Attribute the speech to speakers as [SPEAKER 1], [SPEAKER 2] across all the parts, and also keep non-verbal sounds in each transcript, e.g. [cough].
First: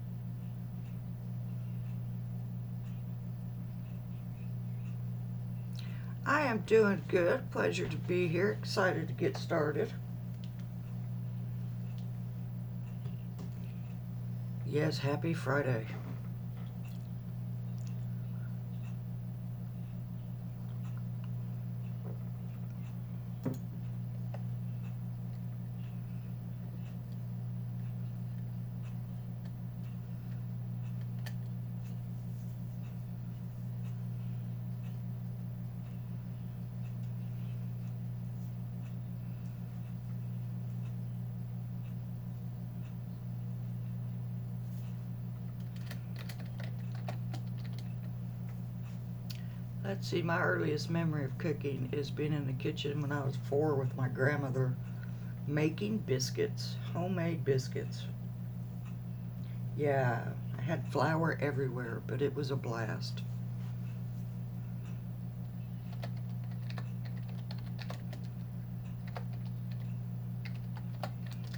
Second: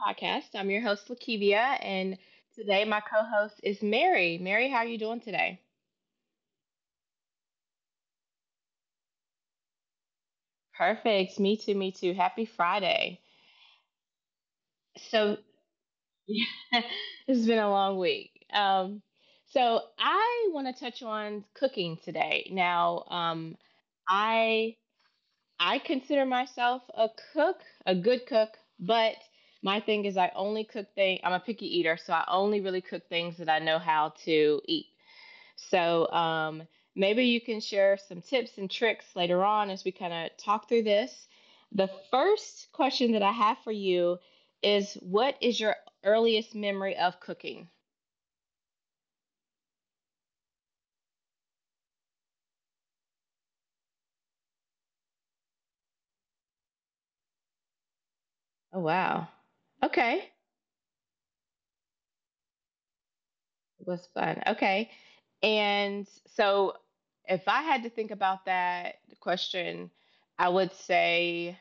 [SPEAKER 1] podcast. I'm your host Lakivia and today my co-host is Mary. Mary, how are you doing today?
[SPEAKER 2] I am doing good. Pleasure to be here. Excited to get started.
[SPEAKER 1] Perfect. Me too. Happy Friday.
[SPEAKER 2] Yes, happy
[SPEAKER 1] So
[SPEAKER 2] Friday.
[SPEAKER 1] [laughs] it's been a long week. So I want to touch on cooking today. Now, I I consider myself a cook, a good cook, but my thing is I only cook things, I'm a picky eater, so I only really cook things that I know how to eat. So um, Maybe you can share some tips and tricks later on as we kind of talk through this. The first question that I have for you is, what is your earliest memory of cooking?
[SPEAKER 2] Let's see, my earliest memory of cooking is being in the kitchen when I was four with my grandmother making biscuits, homemade biscuits.
[SPEAKER 1] Oh, wow. Okay.
[SPEAKER 2] Yeah, I had flour everywhere, but it was a blast.
[SPEAKER 1] Was fun. Okay. And so if I had to think about that question, I would say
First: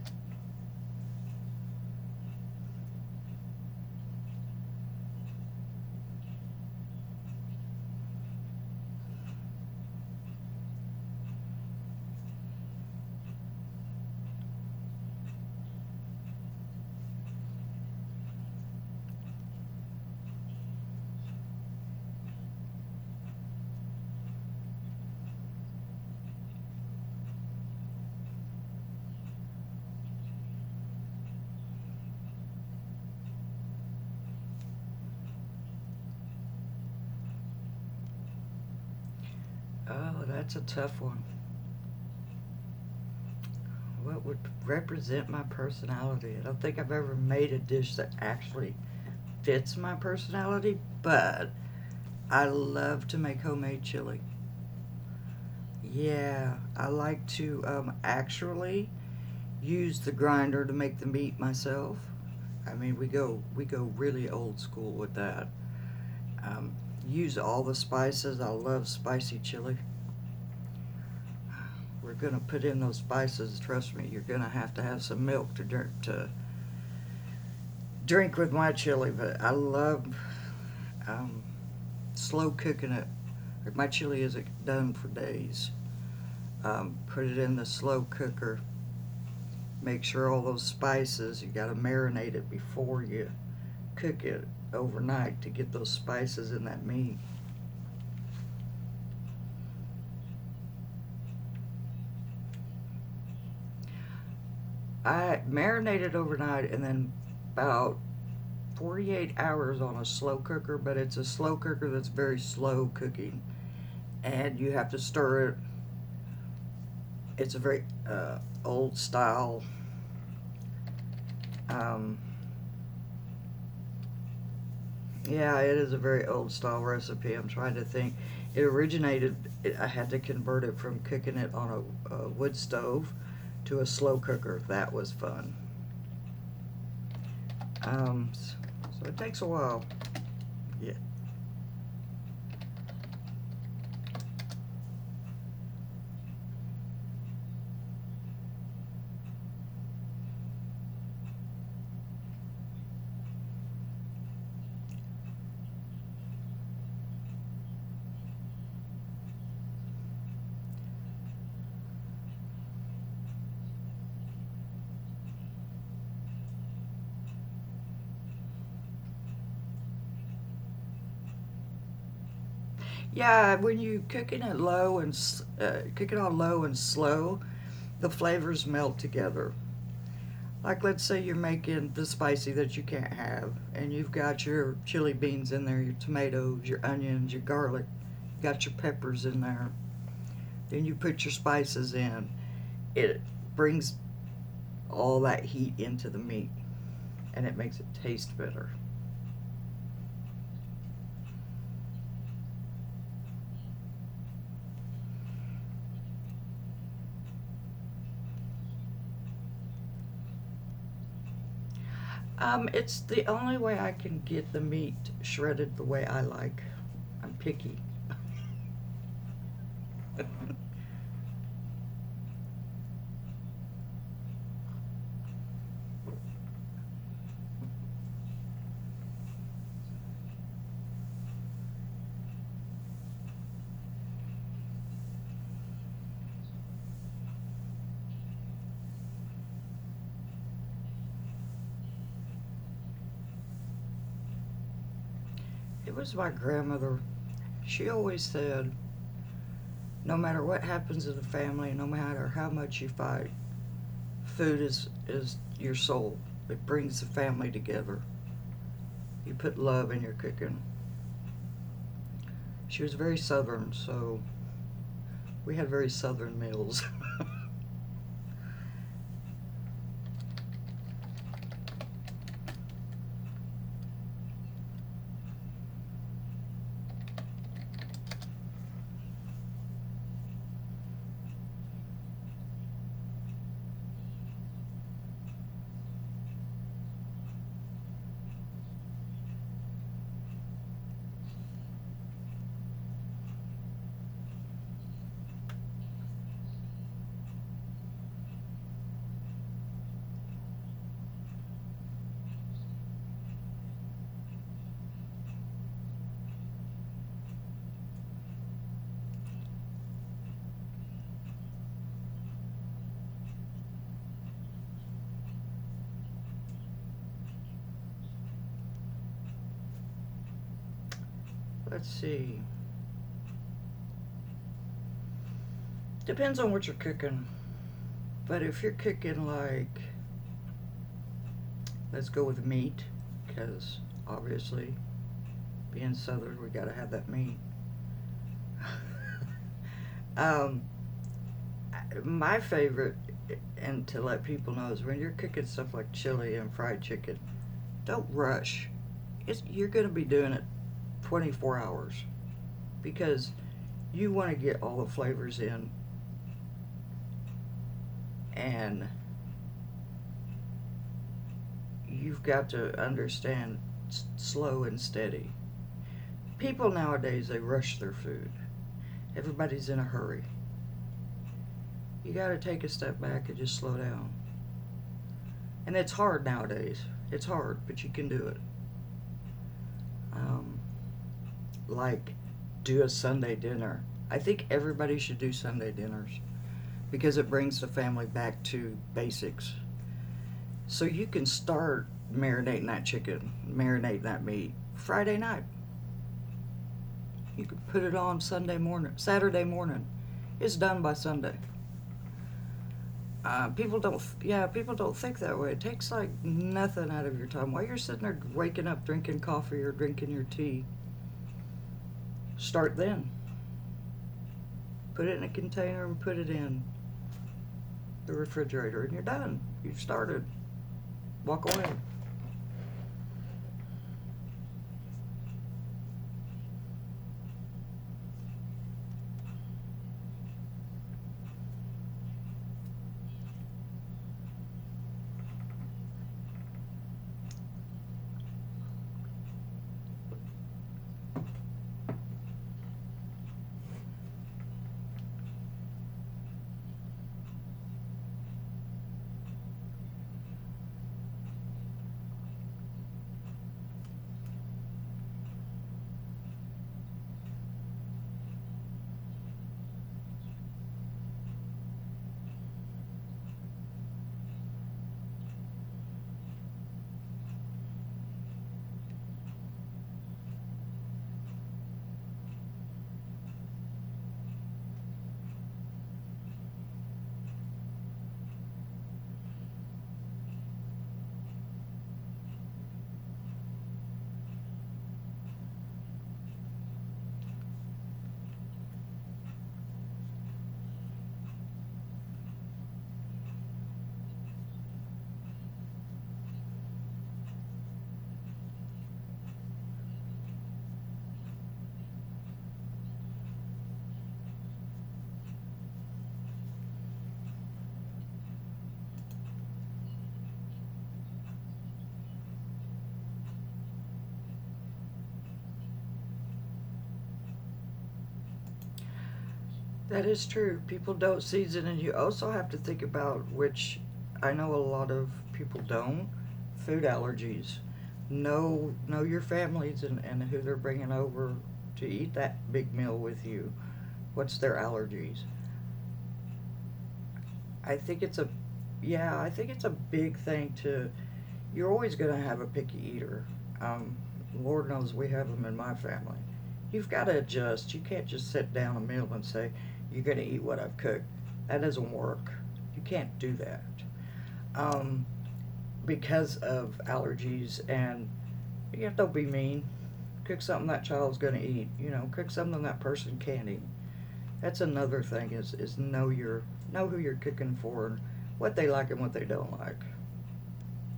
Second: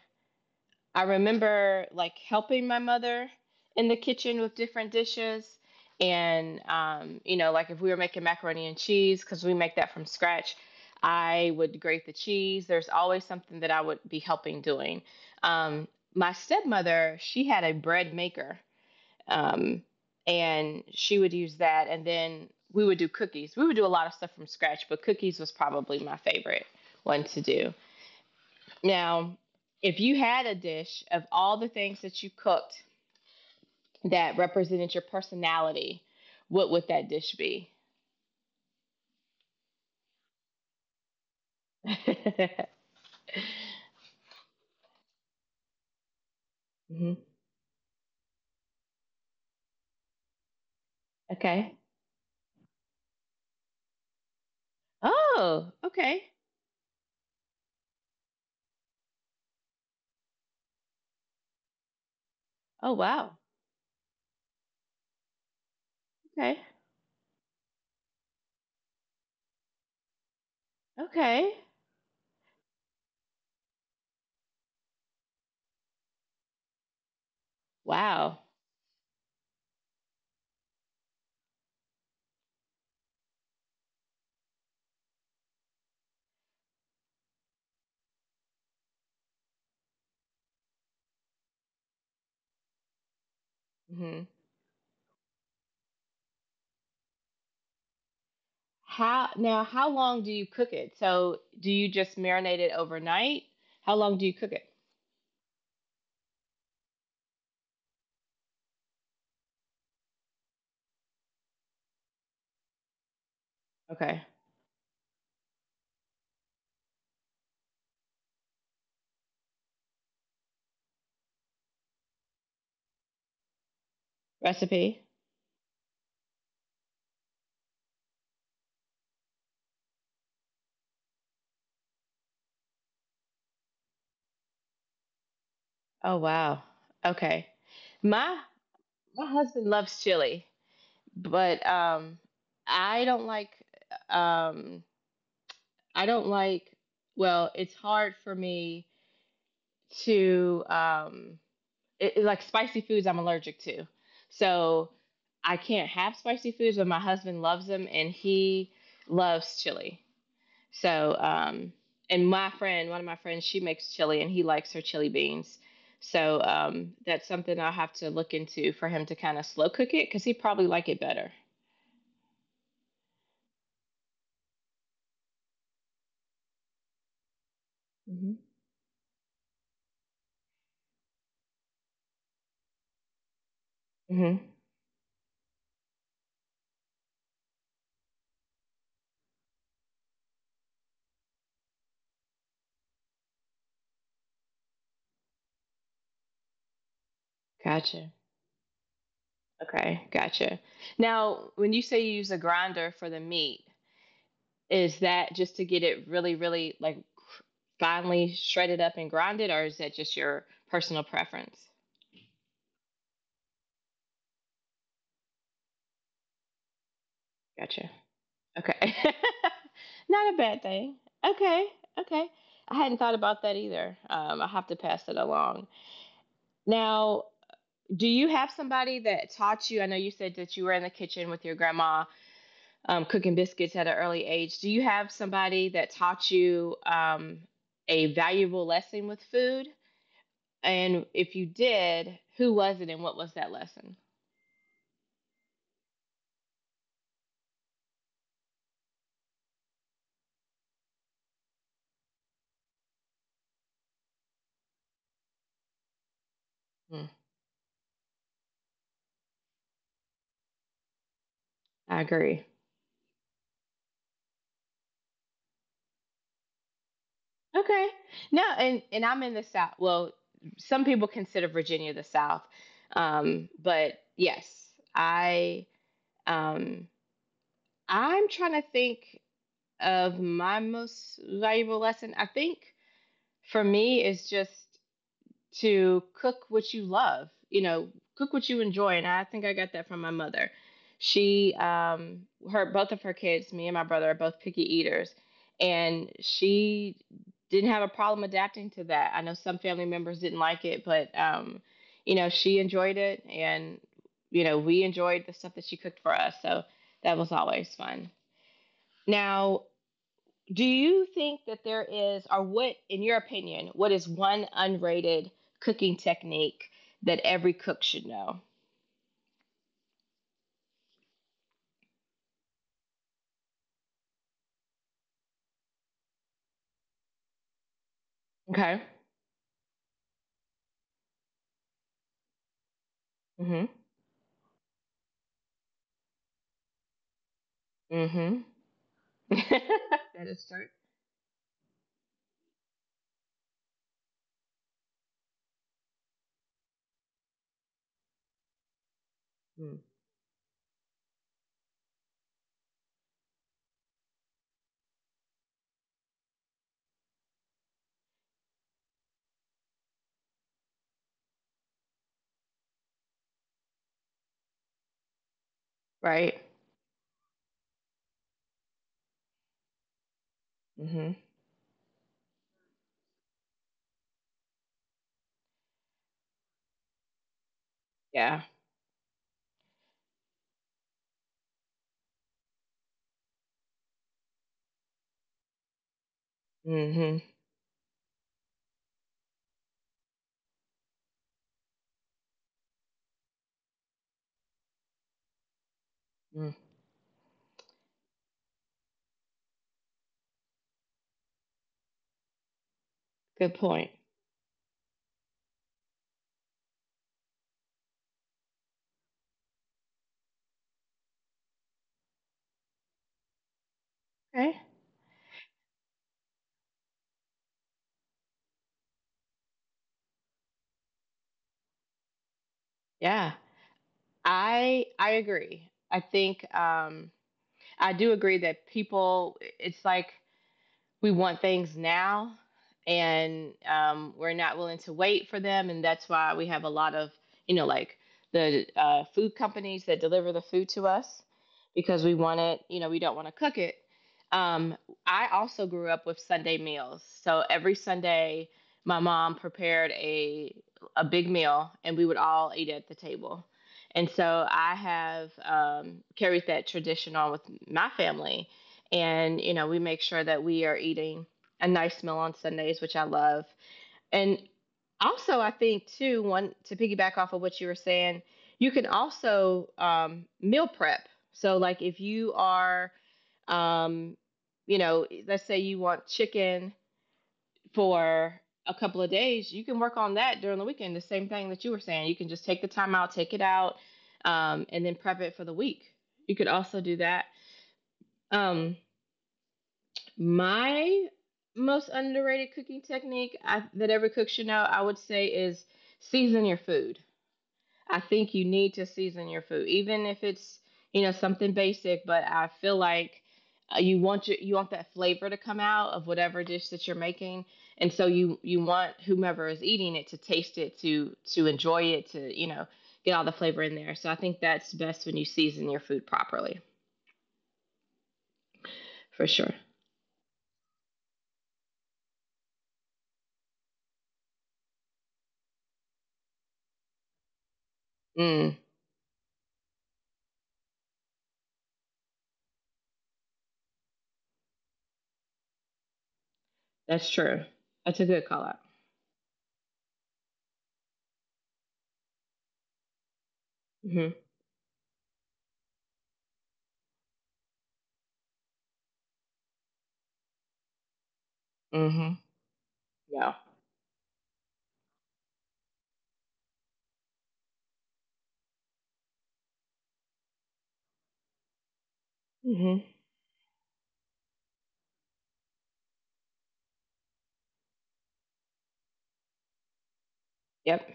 [SPEAKER 1] I remember like helping my mother in the kitchen with different dishes. And, you know, like if we were making macaroni and cheese, because we make that from scratch, I would grate the cheese. There's always something that I would be helping doing. Um, my stepmother, she had a bread maker um, and she would use that. And then we would do cookies. We would do a lot of stuff from scratch, but cookies was probably my favorite one to do. Now, if you had a dish of all the things that you cooked that represented your personality, what would that dish be? [laughs]
[SPEAKER 2] Oh, that's a tough one. What would represent my personality? I don't think I've ever
[SPEAKER 1] Mhm.
[SPEAKER 2] made a dish that actually fits my personality, but
[SPEAKER 1] Okay.
[SPEAKER 2] I love to make homemade chili.
[SPEAKER 1] Oh, okay.
[SPEAKER 2] Yeah, I like to actually use the grinder to make the meat myself. I
[SPEAKER 1] Oh,
[SPEAKER 2] mean, we
[SPEAKER 1] wow.
[SPEAKER 2] go we go really old school with that.
[SPEAKER 1] Okay.
[SPEAKER 2] Um, Use all the spices. I love spicy chili.
[SPEAKER 1] Okay.
[SPEAKER 2] We're gonna put in those spices. Trust me, you're gonna have to have some milk to drink
[SPEAKER 1] Wow.
[SPEAKER 2] with my chili. But I love um, slow cooking it. Like, my chili isn't done for days. Put it in the slow cooker. Make sure all those spices. You gotta marinate it before you cook
[SPEAKER 1] Mm-hmm.
[SPEAKER 2] it overnight to get those spices in that meat.
[SPEAKER 1] How now, how long do you cook it? So do you just marinate it overnight? How long do you cook it?
[SPEAKER 2] I marinated overnight and then about 48 hours on a slow cooker, but it's a slow cooker that's very slow cooking
[SPEAKER 1] Okay.
[SPEAKER 2] and you have to stir it. It's a very old style. Um,
[SPEAKER 1] Recipe?
[SPEAKER 2] yeah, it is a very old style recipe. I'm trying to think. It originated, I had to convert it from cooking it on a wood stove to a slow cooker. That was fun.
[SPEAKER 1] Oh wow. Okay. My
[SPEAKER 2] So it
[SPEAKER 1] my
[SPEAKER 2] takes a
[SPEAKER 1] husband
[SPEAKER 2] while.
[SPEAKER 1] loves chili,
[SPEAKER 2] Yeah.
[SPEAKER 1] but I don't like um I don't like, well, it's hard for me to spicy foods I'm allergic to. So I can't have spicy foods, but my husband loves them and he loves chili. So, and my friend, one of my friends, she makes chili and he likes her chili beans. That's something I'll have to look into for him to kind of slow cook it because he'd probably like it better.
[SPEAKER 2] Yeah, when you cooking it low and cook it on low and slow, the
[SPEAKER 1] Hmm.
[SPEAKER 2] flavors melt together. Like let's say you're making the spicy that you can't have, and you've
[SPEAKER 1] Hmm.
[SPEAKER 2] got your chili beans in there, your tomatoes, your onions, your garlic, got your peppers in there. Then you put your spices in. It brings all that heat into the meat, and it makes it
[SPEAKER 1] Gotcha.
[SPEAKER 2] taste better.
[SPEAKER 1] Okay, gotcha. Now, when you say you use a grinder for the meat, is that just to get it really, really like finely shredded up and grinded, or is that just your personal preference?
[SPEAKER 2] It's the only way I can get the meat shredded the way I like. I'm picky.
[SPEAKER 1] Gotcha. Okay. [laughs] Not a
[SPEAKER 2] [laughs]
[SPEAKER 1] bad thing. Okay. Okay. I hadn't thought about that either. I have to pass it along. Now, do you have somebody that taught you? I know you said that you were in the kitchen with your grandma cooking biscuits at an early age. Do you have somebody that taught you a valuable lesson with food? And if you did, who was it and what was that lesson?
[SPEAKER 2] It was my grandmother. She always said, no matter what happens in the family, no matter how much you fight, food is your soul. It brings the
[SPEAKER 1] Hmm.
[SPEAKER 2] family together. You put love in your cooking.
[SPEAKER 1] I agree.
[SPEAKER 2] She was very Southern, so we had very Southern meals.
[SPEAKER 1] Okay. No, and I'm in the South. Well, some people consider Virginia the South, but yes, um, I'm trying to think of my most valuable lesson. I think for me is just to cook what you love, you know, cook what you enjoy. And I think I got that from my mother. She, her, both of her kids, me and my brother are both picky eaters. And she didn't have a problem adapting to that. I know some family members didn't like it, but, you know, she enjoyed it. And, you know, we enjoyed the stuff that she cooked for us. So that was always fun. Now, do you think that there is, or what, in your opinion, what is one unrated cooking technique that every cook should know?
[SPEAKER 2] [laughs] Let's see. Depends on what you're cooking. But if you're
[SPEAKER 1] Okay.
[SPEAKER 2] cooking like, let's go with meat,
[SPEAKER 1] Mhm.
[SPEAKER 2] because obviously being Southern, we gotta have that meat.
[SPEAKER 1] Mhm. [laughs]
[SPEAKER 2] [laughs]
[SPEAKER 1] That is
[SPEAKER 2] um,
[SPEAKER 1] true.
[SPEAKER 2] my favorite, and to let people know, is when you're cooking stuff like chili and fried chicken, don't rush. It's, you're
[SPEAKER 1] Mm.
[SPEAKER 2] going to be doing it 24 hours because you want to get all the flavors in, and you've got to understand slow and steady.
[SPEAKER 1] Right.
[SPEAKER 2] People nowadays, they rush their food. Everybody's in a hurry.
[SPEAKER 1] Mhm.
[SPEAKER 2] You got to take a step back and just slow down. And it's hard nowadays. It's hard, but you can do
[SPEAKER 1] Yeah.
[SPEAKER 2] it. Um, like do a Sunday dinner. I think everybody should do Sunday dinners because
[SPEAKER 1] Mhm.
[SPEAKER 2] it brings the family back to basics. So you can start marinating that chicken, marinating that meat Friday night.
[SPEAKER 1] Mm.
[SPEAKER 2] You can put it on Sunday morning, Saturday morning. It's done by Sunday.
[SPEAKER 1] Good
[SPEAKER 2] People
[SPEAKER 1] point.
[SPEAKER 2] don't, Yeah, people don't think that way. It takes like nothing out of your time. While you're sitting there waking up, drinking coffee or drinking your tea, start then.
[SPEAKER 1] Okay.
[SPEAKER 2] Put it in a container and put it in the refrigerator, and you're done. You've started. Walk away.
[SPEAKER 1] Yeah. I agree. I think I do agree that people it's like we want things now and we're not willing to wait for them, and that's why we have a lot of, you know, like the food companies that deliver the food to us because we want it, you know, we don't want to cook it. Um, i also grew up with Sunday meals, so every Sunday my mom prepared a big meal and we would all eat at the table, and so I have carried that tradition on with my family, and you know we make sure that we are eating a nice meal on Sundays, which I love. And also I think too, one to piggyback off of what you were saying, you can also meal prep. So like if you are um, you know, let's say you want chicken for a couple of days, you can work on that during the weekend, the same thing that you were saying. You can just take the time out, take it out, and then prep it for the week. You could also do that. Um, my most underrated cooking technique that every cook should know, I would say, is season your food. I think you need to season your food, even if it's you know something basic. But I feel like you want you want that flavor to come out of whatever dish that you're making, and so you want whomever is eating it to taste it, to enjoy it, to you know get all the flavor in there. So I think that's best when you season your food properly, for sure.
[SPEAKER 2] That is true. People don't season, and you also have to think about which I know a lot of people don't food allergies.
[SPEAKER 1] Mm,
[SPEAKER 2] Know your families and, who they're bringing over to eat that big meal with you. What's their allergies?
[SPEAKER 1] that's true.
[SPEAKER 2] I think
[SPEAKER 1] That's a
[SPEAKER 2] it's
[SPEAKER 1] good
[SPEAKER 2] a
[SPEAKER 1] call out.
[SPEAKER 2] Yeah. I think it's a big thing to you're always going to have a picky eater. Um,
[SPEAKER 1] Hmm.
[SPEAKER 2] Lord knows we have them in my family. You've got to adjust. You can't just sit down a meal and say, you're going to eat what I've cooked. That doesn't
[SPEAKER 1] Mhm.
[SPEAKER 2] work. You can't do
[SPEAKER 1] Yeah.
[SPEAKER 2] that. Um, because of allergies and you know, don't be mean. Cook something that child's going to eat. You know, cook something that
[SPEAKER 1] Mhm.
[SPEAKER 2] person can't eat. That's another thing is know your know who you're cooking for and what they like and what they don't like.
[SPEAKER 1] Yep.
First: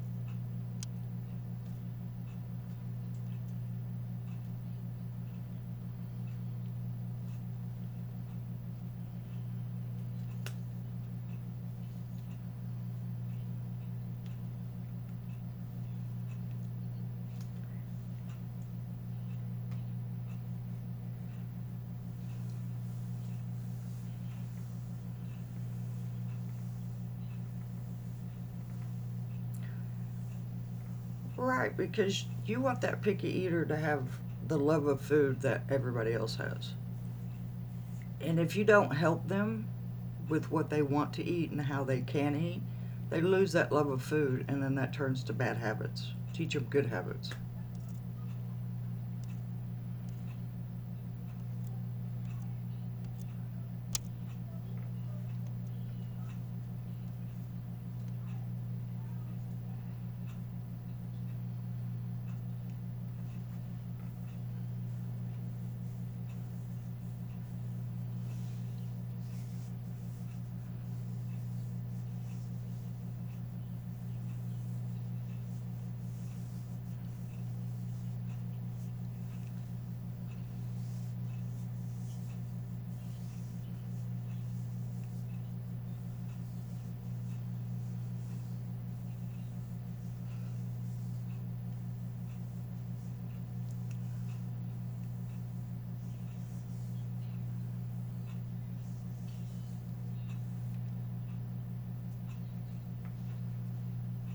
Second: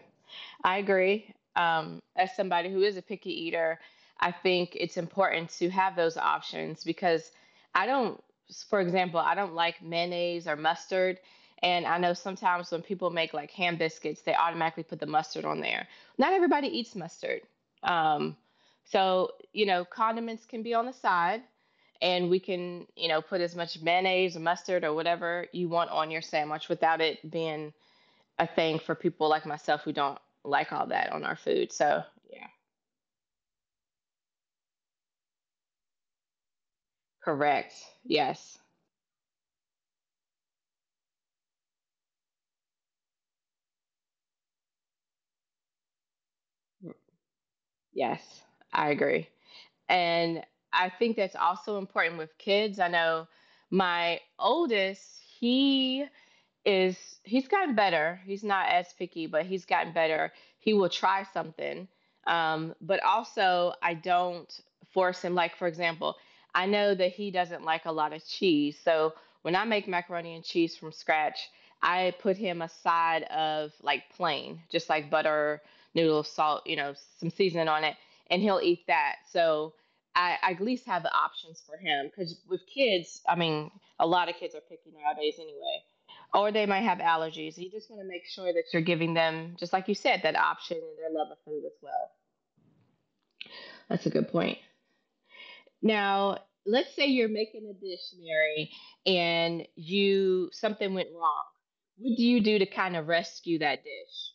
[SPEAKER 1] I agree. As somebody who is a picky eater, I think it's important to have those options because I don't, for example, I don't like mayonnaise or mustard. And I know sometimes when people make like ham biscuits, they automatically put the mustard on there. Not everybody eats mustard. Um, so, you know, condiments can be on the side and we can, you know, put as much mayonnaise or mustard or whatever you want on your sandwich without it being a thing for people like myself who don't like all that on our food.
[SPEAKER 2] Right,
[SPEAKER 1] So,
[SPEAKER 2] because
[SPEAKER 1] yeah,
[SPEAKER 2] you want that picky eater to have the love of food that everybody else has.
[SPEAKER 1] correct.
[SPEAKER 2] And if
[SPEAKER 1] Yes.
[SPEAKER 2] you don't help them with what they want to eat and how they can eat, they lose that love of food and then that turns to bad habits. Teach them good habits.
[SPEAKER 1] Yes, I agree. And I think that's also important with kids. I know my oldest, he is he's gotten better. He's not as picky, but he's gotten better. He will try something. But also, I don't force him. Like, for example, I know that he doesn't like a lot of cheese. So when I make macaroni and cheese from scratch, I put him a side of like plain, just like butter, noodles, salt, you know, some seasoning on it, and he'll eat that. So I at least have the options for him because with kids, I mean, a lot of kids are picky nowadays anyway, or they might have allergies. You just want to make sure that you're giving them, just like you said, that option and their love of food as well. That's a good point. Now, let's say you're making a dish, Mary, and you something went wrong. What do you do to kind of rescue that dish?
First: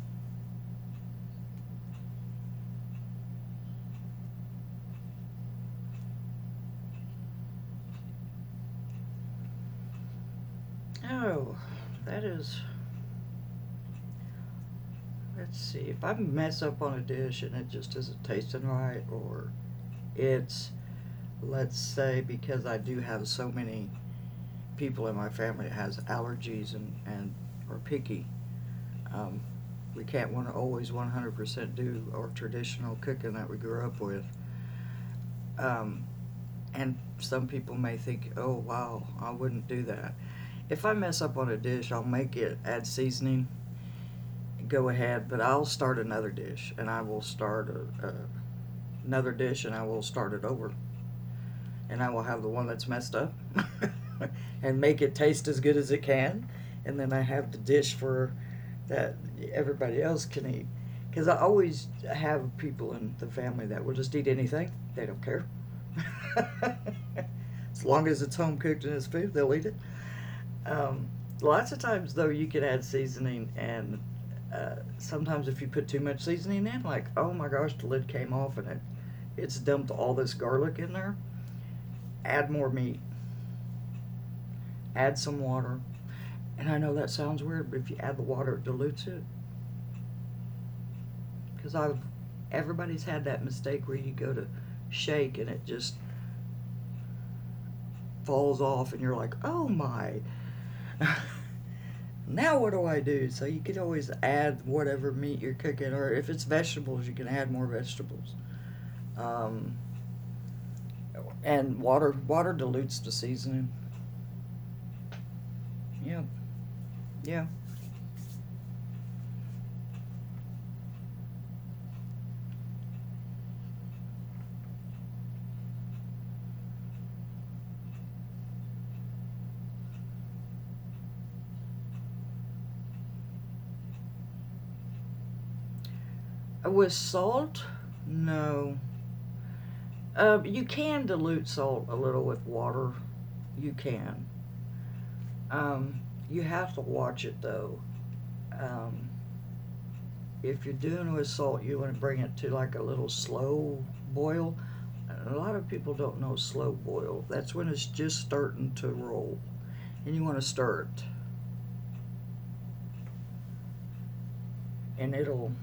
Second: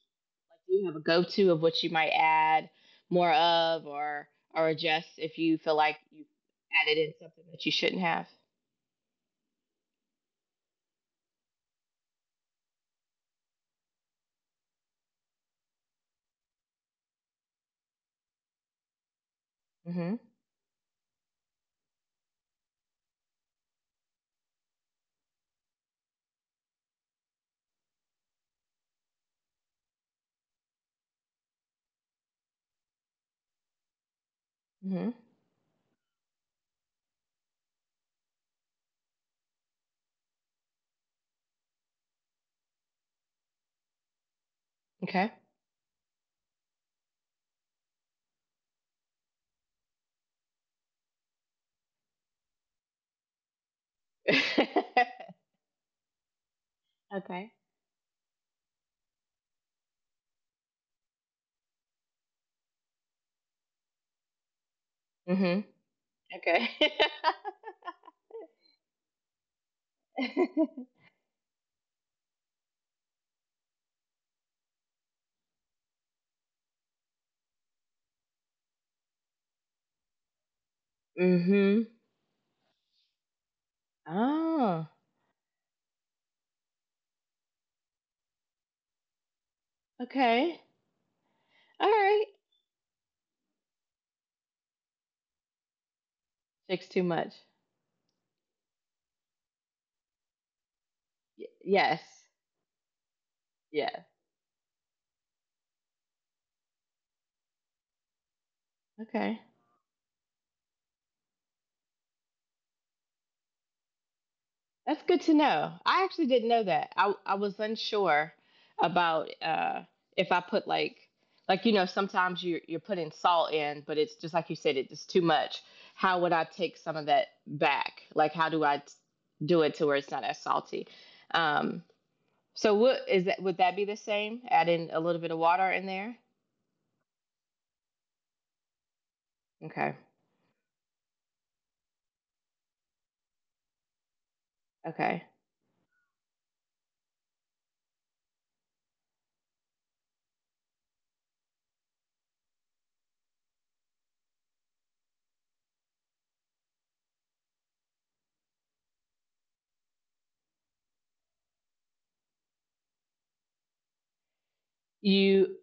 [SPEAKER 1] Like, do you have a go-to of what you might add more of, or adjust if you feel like you added in something that you shouldn't have?
[SPEAKER 2] Oh, that is, let's see, if I mess up on a dish and it just isn't tasting right, or
[SPEAKER 1] Hmm.
[SPEAKER 2] it's, let's say, because I do have so many people in my family that has allergies and, are picky, um, we can't want to always 100% do our traditional cooking that we grew up with.
[SPEAKER 1] Hmm.
[SPEAKER 2] Um, and some people may think, oh, wow, I wouldn't do that. If I mess up on a dish, I'll make it, add seasoning, go ahead,
[SPEAKER 1] Okay.
[SPEAKER 2] but I'll start another dish and I will start a, a, another dish and I will start it over. And I will have the one that's messed up [laughs] and make
[SPEAKER 1] [laughs]
[SPEAKER 2] it taste as good as it can. And then I have
[SPEAKER 1] Okay.
[SPEAKER 2] the dish for that everybody else can eat. Because I always have people in the family that will just eat anything. They don't care.
[SPEAKER 1] Hmm.
[SPEAKER 2] [laughs]
[SPEAKER 1] Okay. [laughs]
[SPEAKER 2] As long as it's home cooked and it's food, they'll eat it. Um,
[SPEAKER 1] [laughs]
[SPEAKER 2] Lots of times, though, you can add seasoning, and sometimes if you put too much seasoning in, like, oh my gosh, the lid came off and it's dumped all this garlic in there,
[SPEAKER 1] Mm-hmm.
[SPEAKER 2] add more meat,
[SPEAKER 1] Oh,
[SPEAKER 2] add some water. And I know that sounds weird, but if you add the water, it dilutes it.
[SPEAKER 1] okay.
[SPEAKER 2] Because
[SPEAKER 1] All
[SPEAKER 2] I've
[SPEAKER 1] right.
[SPEAKER 2] Everybody's had that mistake where you go to shake and it just
[SPEAKER 1] Fix too much.
[SPEAKER 2] falls off, and you're like, oh my, [laughs]
[SPEAKER 1] Y- yes.
[SPEAKER 2] now what do I do? So you can
[SPEAKER 1] Yeah.
[SPEAKER 2] always add whatever meat you're cooking, or if it's vegetables, you can add more vegetables.
[SPEAKER 1] Okay.
[SPEAKER 2] Um, and water dilutes the seasoning.
[SPEAKER 1] That's good to know. I
[SPEAKER 2] Yeah,
[SPEAKER 1] actually didn't know that. I
[SPEAKER 2] yeah.
[SPEAKER 1] was unsure about if I put like you know sometimes you you're putting salt in, but it's just like you said, it's too much. How would I take some of that back? Like how do I do it to where it's not as salty? Um. So what is that? Would that be the same? Add in a little bit of water in there?
[SPEAKER 2] With salt, no.
[SPEAKER 1] Okay.
[SPEAKER 2] You can dilute salt a little with water. You can.
[SPEAKER 1] Okay.
[SPEAKER 2] Um, you have to watch it though. Um, If you're doing with salt, you want to bring it to like a little slow boil. A lot of people don't know slow boil. That's when it's just starting to roll, and you want to stir it, and it'll.
[SPEAKER 1] You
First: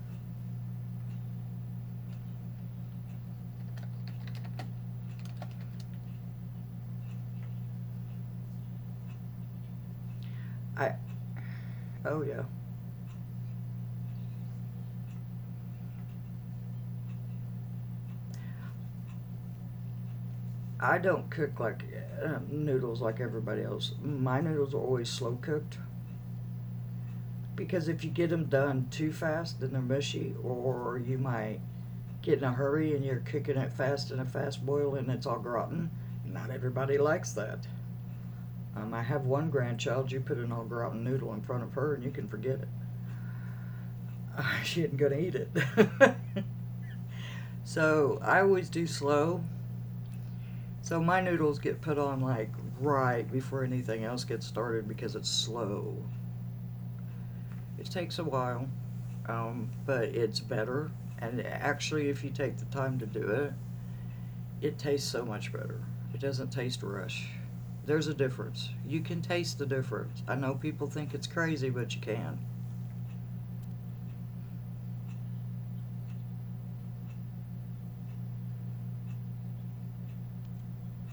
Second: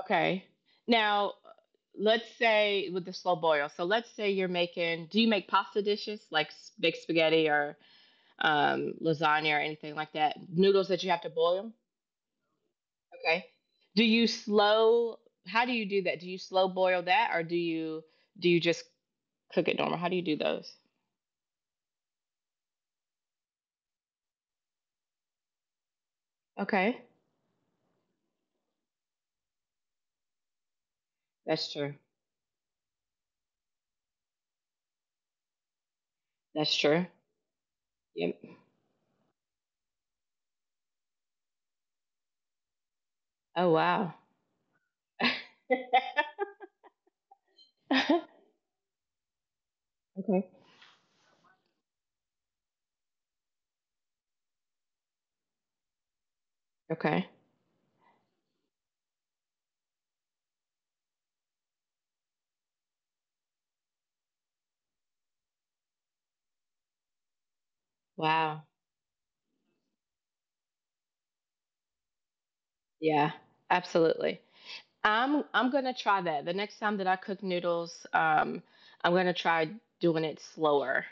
[SPEAKER 1] okay. Now let's say with the slow boil. So let's say you're making, do you make pasta dishes like big spaghetti or lasagna or anything like that? Noodles
[SPEAKER 2] I
[SPEAKER 1] that you have to boil?
[SPEAKER 2] Oh yeah.
[SPEAKER 1] Okay. Do you slow, how do you do that? Do you slow boil that or do you, do you just cook it normal? How do you do those?
[SPEAKER 2] I don't cook like noodles like everybody else. My noodles are always slow cooked
[SPEAKER 1] Okay.
[SPEAKER 2] because if you get them done too fast, then they're mushy, or you might
[SPEAKER 1] That's true.
[SPEAKER 2] get in a hurry and you're cooking it fast in a fast boil and it's all rotten. Not
[SPEAKER 1] That's
[SPEAKER 2] everybody
[SPEAKER 1] true.
[SPEAKER 2] likes that.
[SPEAKER 1] Yep.
[SPEAKER 2] I have one grandchild. You put an au gratin noodle in front of her, and you can forget it.
[SPEAKER 1] Oh wow.
[SPEAKER 2] [laughs] She isn't going to
[SPEAKER 1] [laughs]
[SPEAKER 2] eat it. [laughs] So
[SPEAKER 1] Okay.
[SPEAKER 2] I always do slow. So my noodles get put on like right before anything else gets started because it's slow.
[SPEAKER 1] Okay.
[SPEAKER 2] It takes a while, but it's better. And actually, if you take the time to do it, it tastes so much better. It doesn't taste rush. There's a
[SPEAKER 1] Wow.
[SPEAKER 2] difference. You can taste the difference. I know people think it's crazy, but you can.
[SPEAKER 1] Yeah. Absolutely. I'm gonna try that. The next time that I cook noodles, I'm gonna try doing it slower.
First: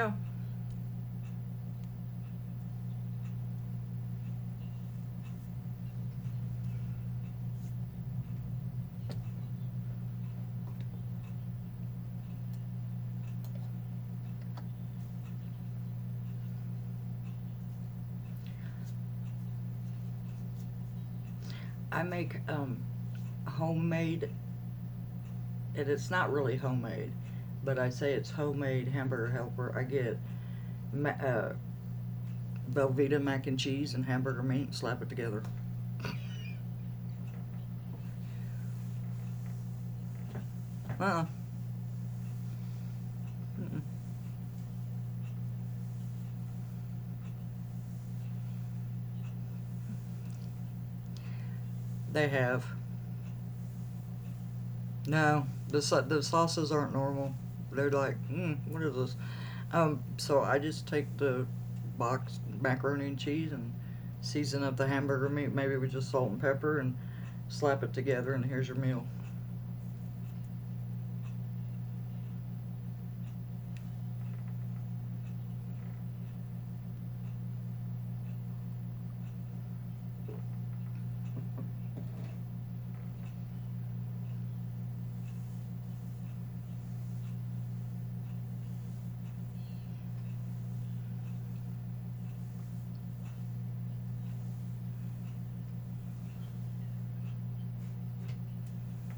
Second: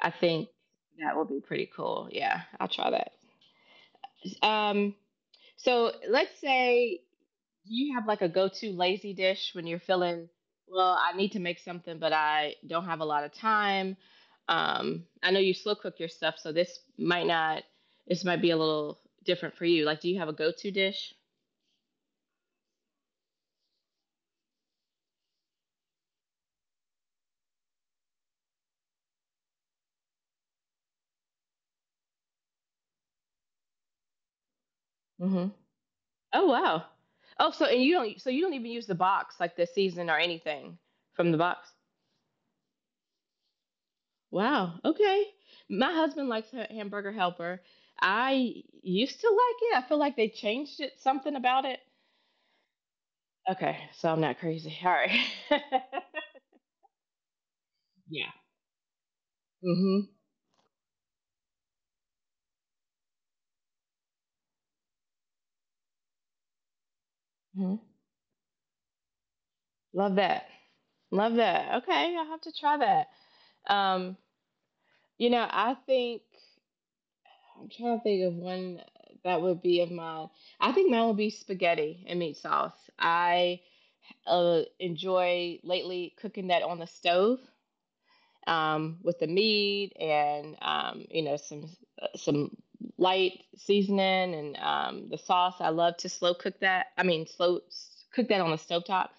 [SPEAKER 1] I think that will be pretty cool. Yeah, I'll try that. Um, so let's say you have like a go-to lazy dish when you're feeling, well, I need to make something, but I don't have a lot of time. I know you slow cook your stuff, so this might not, this might be a little different for you. Like, do you have a go-to dish?
[SPEAKER 2] I make homemade, and it's not really homemade, but I say it's homemade hamburger helper. I get ma- uh, Velveeta mac and cheese and hamburger meat, and slap it together.
[SPEAKER 1] Oh wow. Oh, so and you don't so you don't even use the box like the season or anything
[SPEAKER 2] Uh,
[SPEAKER 1] from the box. Wow. Okay. My husband likes Hamburger Helper. I used to like it. I feel like they changed it, something about it.
[SPEAKER 2] they have
[SPEAKER 1] Okay, so I'm not crazy. All right.
[SPEAKER 2] No.
[SPEAKER 1] [laughs]
[SPEAKER 2] The sauces aren't normal. They're like,
[SPEAKER 1] yeah.
[SPEAKER 2] mm, what is this?
[SPEAKER 1] Mhm.
[SPEAKER 2] So I just take the box macaroni and cheese and season up the hamburger meat, maybe with just salt and pepper, and
[SPEAKER 1] Mhm.
[SPEAKER 2] slap it together, and here's your meal.
[SPEAKER 1] Love that. Love that. Okay, I'll have to try that. Um, I think I'm trying to think of one that would be of mine. I think mine would be spaghetti and meat sauce. I enjoy lately cooking that on the stove, with the meat and um, some light seasoning and the sauce. I love to slow cook that. I mean, slow cook that on the stovetop,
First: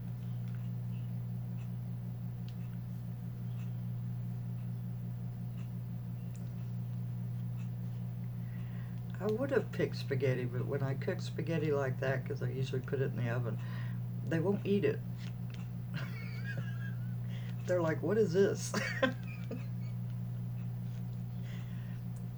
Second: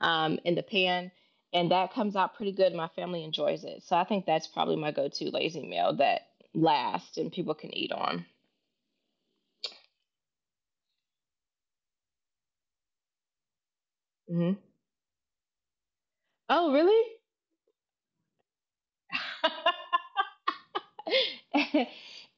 [SPEAKER 1] in the pan, and that comes out pretty good. My family enjoys it, so I think that's probably my go-to lazy meal that lasts and people can eat on.
[SPEAKER 2] I would have picked spaghetti, but when I cook spaghetti like that, because I usually put it in the oven, they won't
[SPEAKER 1] Hmm.
[SPEAKER 2] eat it.
[SPEAKER 1] Oh, really?
[SPEAKER 2] They're like, what is this? [laughs]
[SPEAKER 1] [laughs] [laughs]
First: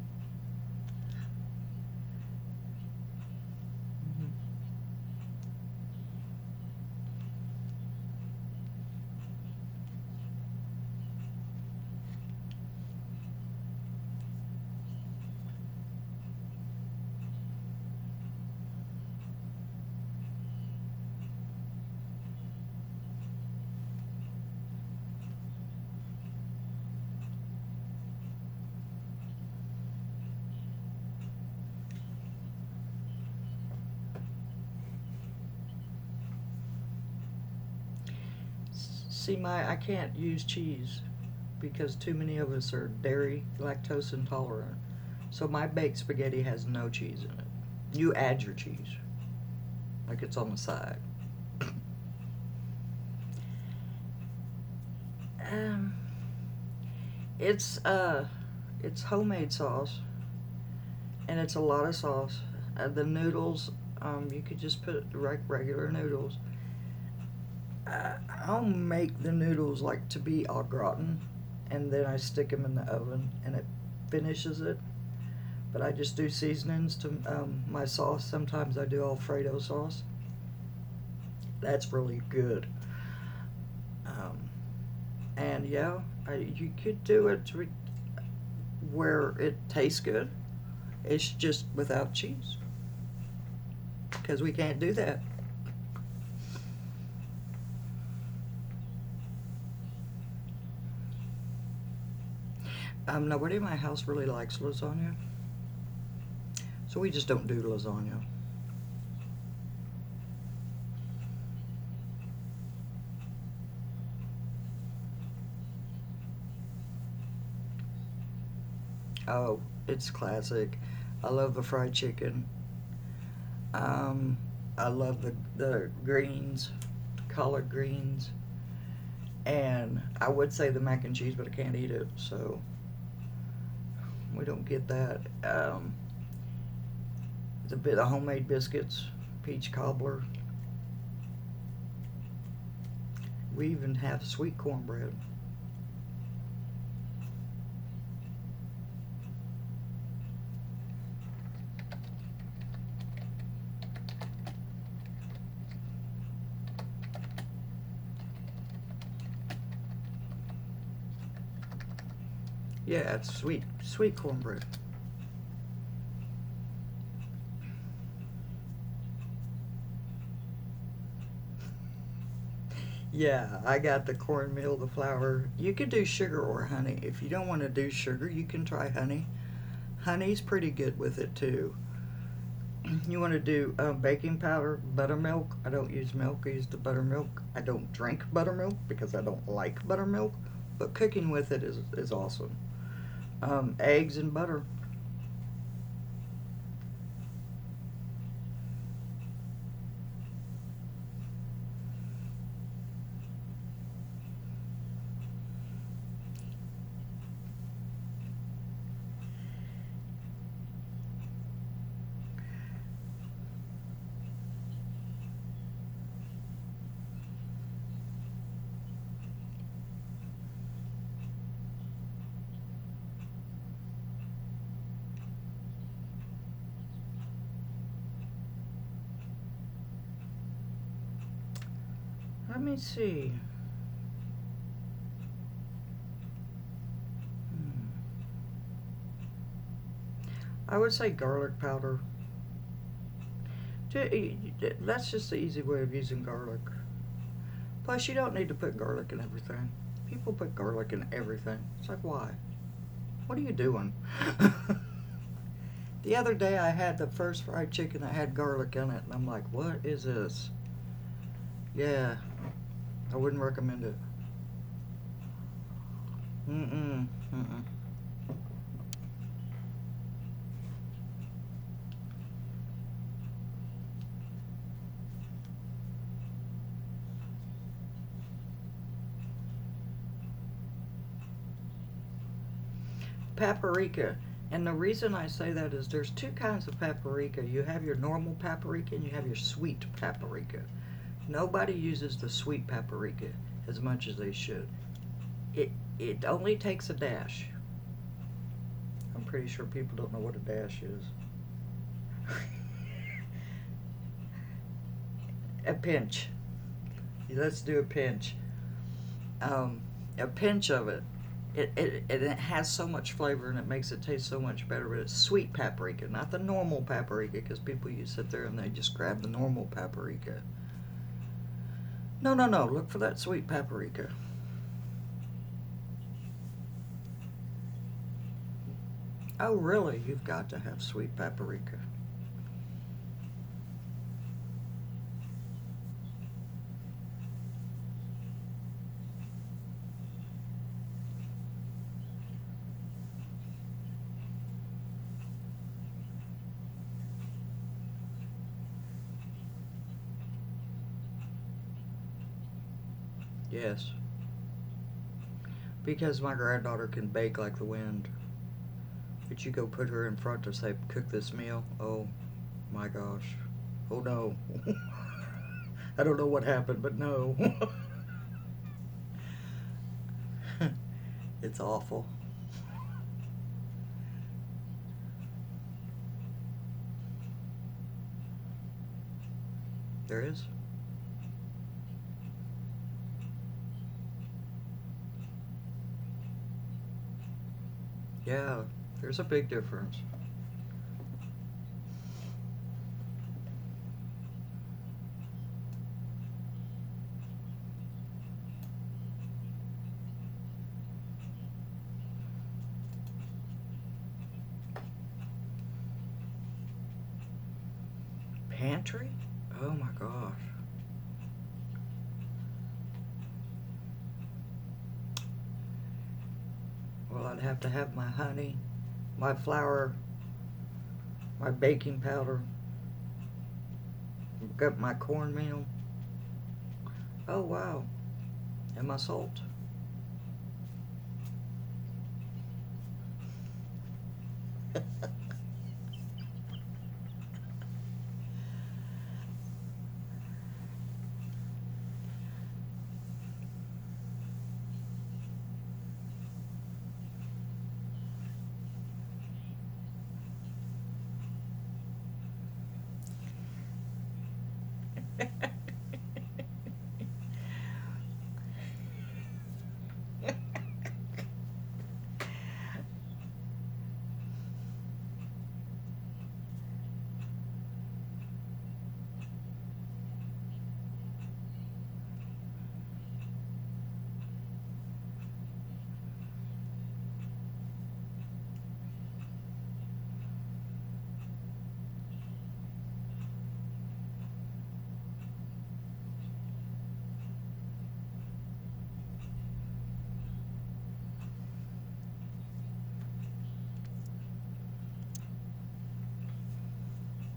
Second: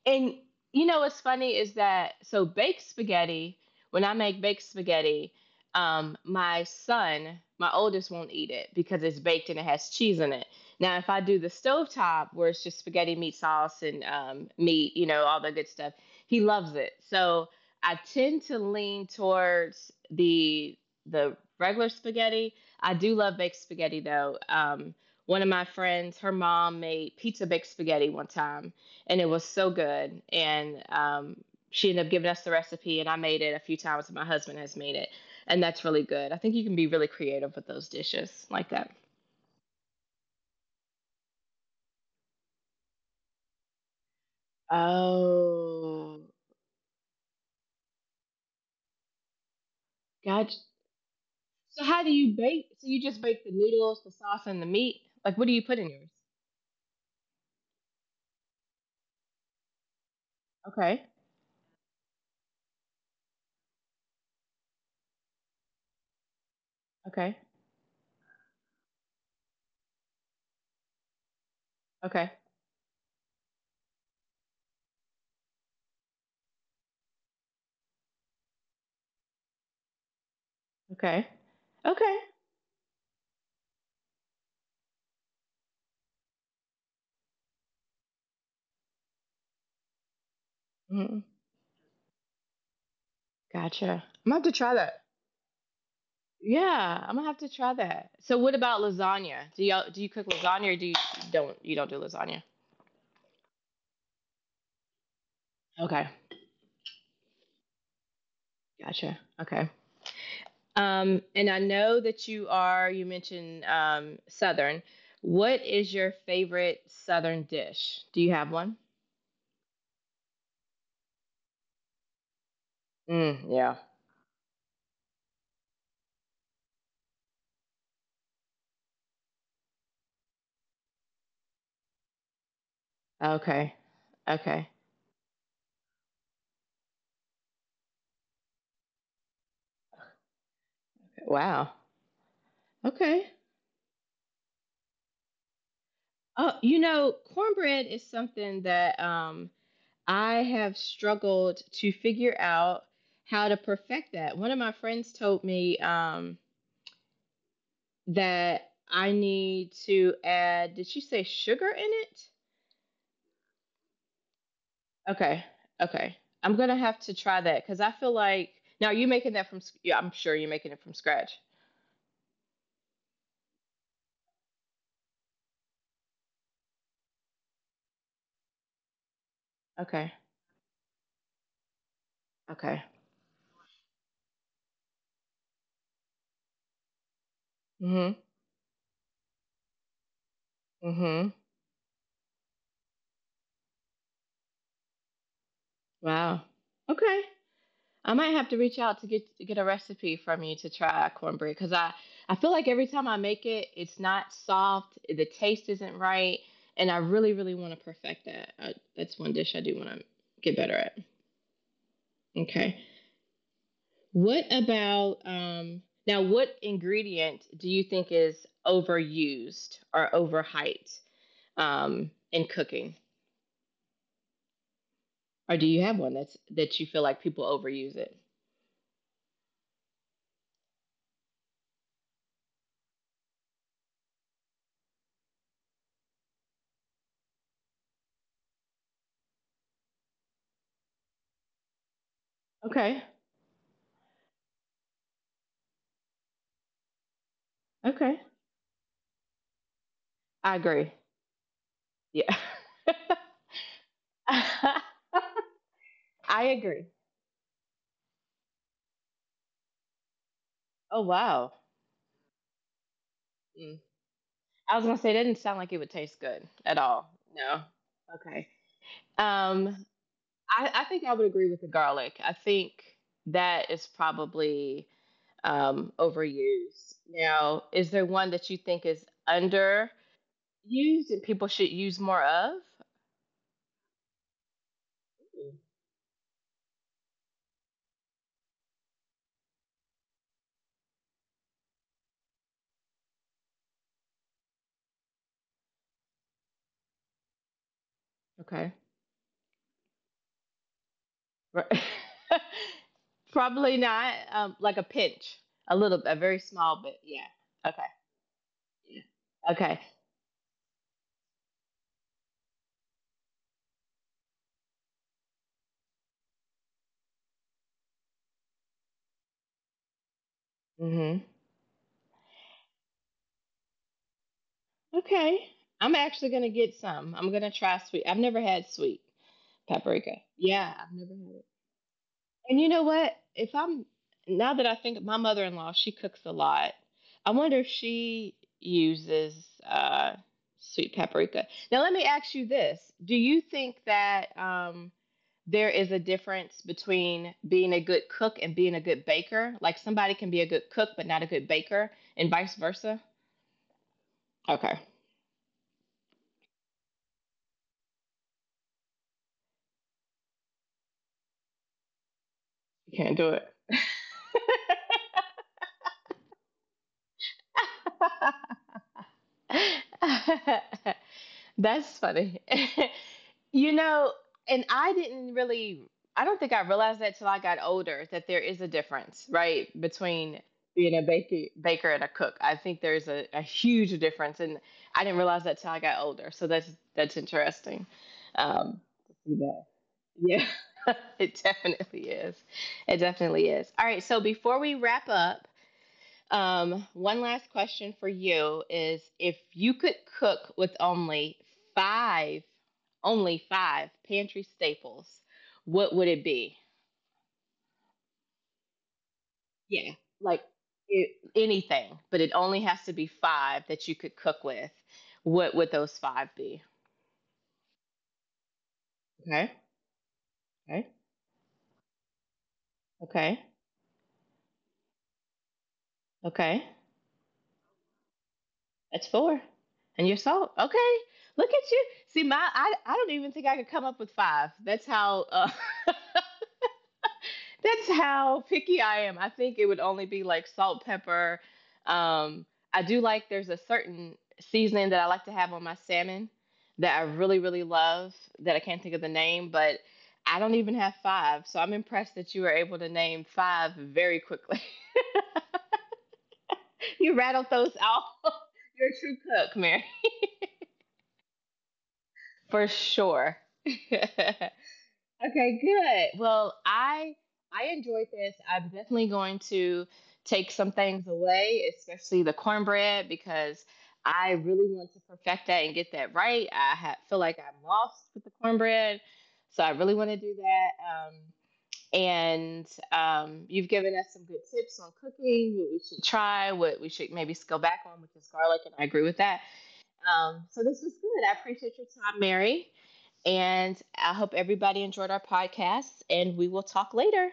[SPEAKER 1] And you know what's funny is that so baked spaghetti, when I make baked spaghetti, my son, my oldest won't eat it because it's baked and it has cheese in it. Now, if I do the stovetop where it's just spaghetti, meat sauce, and meat, you know, all the good stuff, he loves it. So I tend to lean towards the regular spaghetti. I do love baked spaghetti though. One of my friends, her mom made pizza baked spaghetti one time, and it was so good. And she ended up giving us the recipe, and I made it a few times. And My husband has made it, and that's really good. I think you can be really creative with those dishes like that.
[SPEAKER 2] See, my I can't use cheese because too many of us are dairy lactose intolerant. So my baked
[SPEAKER 1] Oh,
[SPEAKER 2] spaghetti has no cheese in it. You add your cheese, like it's on the
[SPEAKER 1] gotcha.
[SPEAKER 2] side.
[SPEAKER 1] So
[SPEAKER 2] [coughs]
[SPEAKER 1] how do you bake? So you just bake the noodles, the sauce, and the meat. Like, what do you put in
[SPEAKER 2] um,
[SPEAKER 1] yours?
[SPEAKER 2] it's uh, it's homemade sauce,
[SPEAKER 1] Okay,
[SPEAKER 2] and it's a lot of sauce. The noodles, you could just put like, regular noodles.
[SPEAKER 1] okay,
[SPEAKER 2] Uh, I'll make the noodles like to be au gratin, and then I
[SPEAKER 1] okay,
[SPEAKER 2] stick them in the oven and it finishes it. But I just do seasonings to my sauce. Sometimes I do Alfredo sauce.
[SPEAKER 1] okay,
[SPEAKER 2] That's
[SPEAKER 1] okay.
[SPEAKER 2] really good. Um, and yeah, you could do it to where it tastes good.
[SPEAKER 1] Mm,
[SPEAKER 2] It's just without cheese
[SPEAKER 1] gotcha. I'm gonna
[SPEAKER 2] because
[SPEAKER 1] have
[SPEAKER 2] we
[SPEAKER 1] to try
[SPEAKER 2] can't do
[SPEAKER 1] that.
[SPEAKER 2] that.
[SPEAKER 1] Yeah, I'm gonna have to try that. So what about lasagna? Do you cook lasagna or do you don't do lasagna?
[SPEAKER 2] Nobody in my house really likes lasagna,
[SPEAKER 1] Okay.
[SPEAKER 2] so we just don't do lasagna.
[SPEAKER 1] Gotcha. Okay. And I know that you are, you mentioned Southern. What is your favorite Southern dish? Do you have one?
[SPEAKER 2] Oh, it's classic. I love the fried chicken.
[SPEAKER 1] Mm, yeah.
[SPEAKER 2] Um, I love the greens, collard greens and I would say the mac and cheese, but I can't eat it, so
[SPEAKER 1] Okay.
[SPEAKER 2] we don't
[SPEAKER 1] Okay.
[SPEAKER 2] get that. The homemade biscuits, peach cobbler.
[SPEAKER 1] Wow. Okay.
[SPEAKER 2] We even have sweet cornbread.
[SPEAKER 1] Oh, you know, cornbread is something that I have struggled to figure out how to perfect that. One of my friends told me, that I need to add, did she say sugar in it?
[SPEAKER 2] Yeah, it's sweet cornbread.
[SPEAKER 1] Okay, okay. I'm going to have to try that because I feel like, now you're making that from, yeah, I'm sure you're making it from scratch.
[SPEAKER 2] Yeah, I got the cornmeal, the flour. You could do sugar or honey. If you don't want to do sugar, you can try honey.
[SPEAKER 1] Okay,
[SPEAKER 2] Honey's pretty good with it too.
[SPEAKER 1] okay.
[SPEAKER 2] You want to do baking powder, buttermilk. I don't use milk. I use the buttermilk. I don't
[SPEAKER 1] Mm
[SPEAKER 2] drink buttermilk because I don't like buttermilk.
[SPEAKER 1] hmm,
[SPEAKER 2] But
[SPEAKER 1] mm
[SPEAKER 2] cooking
[SPEAKER 1] hmm.
[SPEAKER 2] with it is awesome. Eggs and butter.
[SPEAKER 1] Wow. Okay. I might have to reach out to get a recipe from you to try cornbread because I feel like every time I make it, it's not soft, the taste isn't right, and I really really want to perfect that. I, that's one dish I do want to get better at. Okay, what about now? What ingredient do you think is overused or overhyped in cooking, or do you have one that you feel like people overuse it?
[SPEAKER 2] Let me see. Hmm. I would say garlic powder.
[SPEAKER 1] Okay,
[SPEAKER 2] That's just the easy way of using garlic. Plus, you
[SPEAKER 1] okay,
[SPEAKER 2] don't need to put garlic in everything. People put
[SPEAKER 1] I
[SPEAKER 2] garlic
[SPEAKER 1] agree.
[SPEAKER 2] in everything. It's like, why?
[SPEAKER 1] Yeah. [laughs]
[SPEAKER 2] What are you doing?
[SPEAKER 1] [laughs]
[SPEAKER 2] [laughs] The other
[SPEAKER 1] I
[SPEAKER 2] day, I
[SPEAKER 1] agree.
[SPEAKER 2] had the first fried chicken that had garlic in it, and I'm like, what is this?
[SPEAKER 1] Oh wow.
[SPEAKER 2] Yeah, I wouldn't
[SPEAKER 1] Mm.
[SPEAKER 2] recommend it.
[SPEAKER 1] I was gonna say it didn't sound like it would taste good at
[SPEAKER 2] Mm-mm,
[SPEAKER 1] all. No.
[SPEAKER 2] mm-mm.
[SPEAKER 1] Okay. Um, I think I would agree with the garlic. I think that is probably overused. Now, is there one that you think is underused that people should use more of?
[SPEAKER 2] Paprika. And the reason I say
[SPEAKER 1] Mm.
[SPEAKER 2] that is there's two kinds of paprika. You have your normal paprika and you have your sweet paprika. Nobody uses the sweet paprika as much as they should. It it only takes a dash.
[SPEAKER 1] Okay.
[SPEAKER 2] I'm pretty sure people don't know what a dash is.
[SPEAKER 1] Right. [laughs]
[SPEAKER 2] [laughs]
[SPEAKER 1] Probably not. Like a pinch,
[SPEAKER 2] A
[SPEAKER 1] a little, a
[SPEAKER 2] pinch.
[SPEAKER 1] very small bit.
[SPEAKER 2] Let's
[SPEAKER 1] Yeah.
[SPEAKER 2] do a
[SPEAKER 1] Okay.
[SPEAKER 2] pinch.
[SPEAKER 1] Yeah.
[SPEAKER 2] Um,
[SPEAKER 1] Okay.
[SPEAKER 2] a pinch of it. It has so much flavor and it makes it taste so much better, but it's sweet paprika, not the normal paprika, because people you sit there and they just grab the normal paprika.
[SPEAKER 1] Mm-hmm.
[SPEAKER 2] No, no, no, look for that sweet paprika.
[SPEAKER 1] Okay. I'm actually gonna get some. I'm gonna try sweet. I've never had sweet
[SPEAKER 2] Oh, really? You've
[SPEAKER 1] paprika.
[SPEAKER 2] got to have
[SPEAKER 1] Yeah, I've
[SPEAKER 2] sweet
[SPEAKER 1] never had it.
[SPEAKER 2] paprika.
[SPEAKER 1] And you know what? If I'm Now that I think my mother-in-law, she cooks a lot. I wonder if she uses uh, sweet paprika. Now let me ask you this: do you think that there is a difference between being a good cook and being a good baker? Like somebody can be a good cook but not a good baker, and vice versa.
[SPEAKER 2] Yes,
[SPEAKER 1] Okay,
[SPEAKER 2] because my granddaughter can bake like the wind. But you go put her in front to say, cook this meal? Oh my
[SPEAKER 1] you can't do
[SPEAKER 2] gosh.
[SPEAKER 1] it.
[SPEAKER 2] Oh no. [laughs] I don't know what happened, but no.
[SPEAKER 1] [laughs] [laughs]
[SPEAKER 2] [laughs] It's
[SPEAKER 1] That's
[SPEAKER 2] awful.
[SPEAKER 1] funny. [laughs] You know, and I didn't really, I don't think I realized that till I got older that there is a difference, right,
[SPEAKER 2] There is?
[SPEAKER 1] between being a baker and a cook. I think there's a huge difference, and I didn't realize that till I got older. So that's interesting.
[SPEAKER 2] Yeah,
[SPEAKER 1] Um, to
[SPEAKER 2] there's a
[SPEAKER 1] see
[SPEAKER 2] big
[SPEAKER 1] that.
[SPEAKER 2] difference.
[SPEAKER 1] Yeah, [laughs] it definitely is. It definitely is. All right, so before we wrap up, one last question for you is if you could cook with five, only five pantry staples, what would it be?
[SPEAKER 2] Pantry? Oh my
[SPEAKER 1] Yeah,
[SPEAKER 2] gosh.
[SPEAKER 1] like it, anything, but it only has to be five that you could cook with. What would those five be?
[SPEAKER 2] Well, I'd have to have my honey, my
[SPEAKER 1] Okay,
[SPEAKER 2] flour,
[SPEAKER 1] okay,
[SPEAKER 2] my baking powder,
[SPEAKER 1] okay,
[SPEAKER 2] got my cornmeal.
[SPEAKER 1] okay.
[SPEAKER 2] Oh wow, and my
[SPEAKER 1] That's
[SPEAKER 2] salt.
[SPEAKER 1] four. And you're so okay. Look at you. See, my I don't even think I could come up with five. That's how [laughs] that's how picky I am. I think it would only be like salt, pepper. Um, I do like there's a certain seasoning that I like to have on my salmon that I really, really love that I can't think of the name, but I don't even have five. So I'm impressed that you were able to name five very quickly.
[SPEAKER 2] [laughs]
[SPEAKER 1] [laughs] You rattled those off. [laughs] You're a true cook, Mary. For sure. [laughs] Okay, good. I enjoyed this. I'm definitely going to take some things away, especially the cornbread, because I really want to perfect that and get that right. Feel like I'm lost with the cornbread, so I really want to do that. And you've given us some good tips on cooking, what we should try, what we should maybe go back on, which is garlic, and I agree with that. So this was good. I appreciate your time, Mary. And I hope everybody enjoyed our podcast, and we will talk later.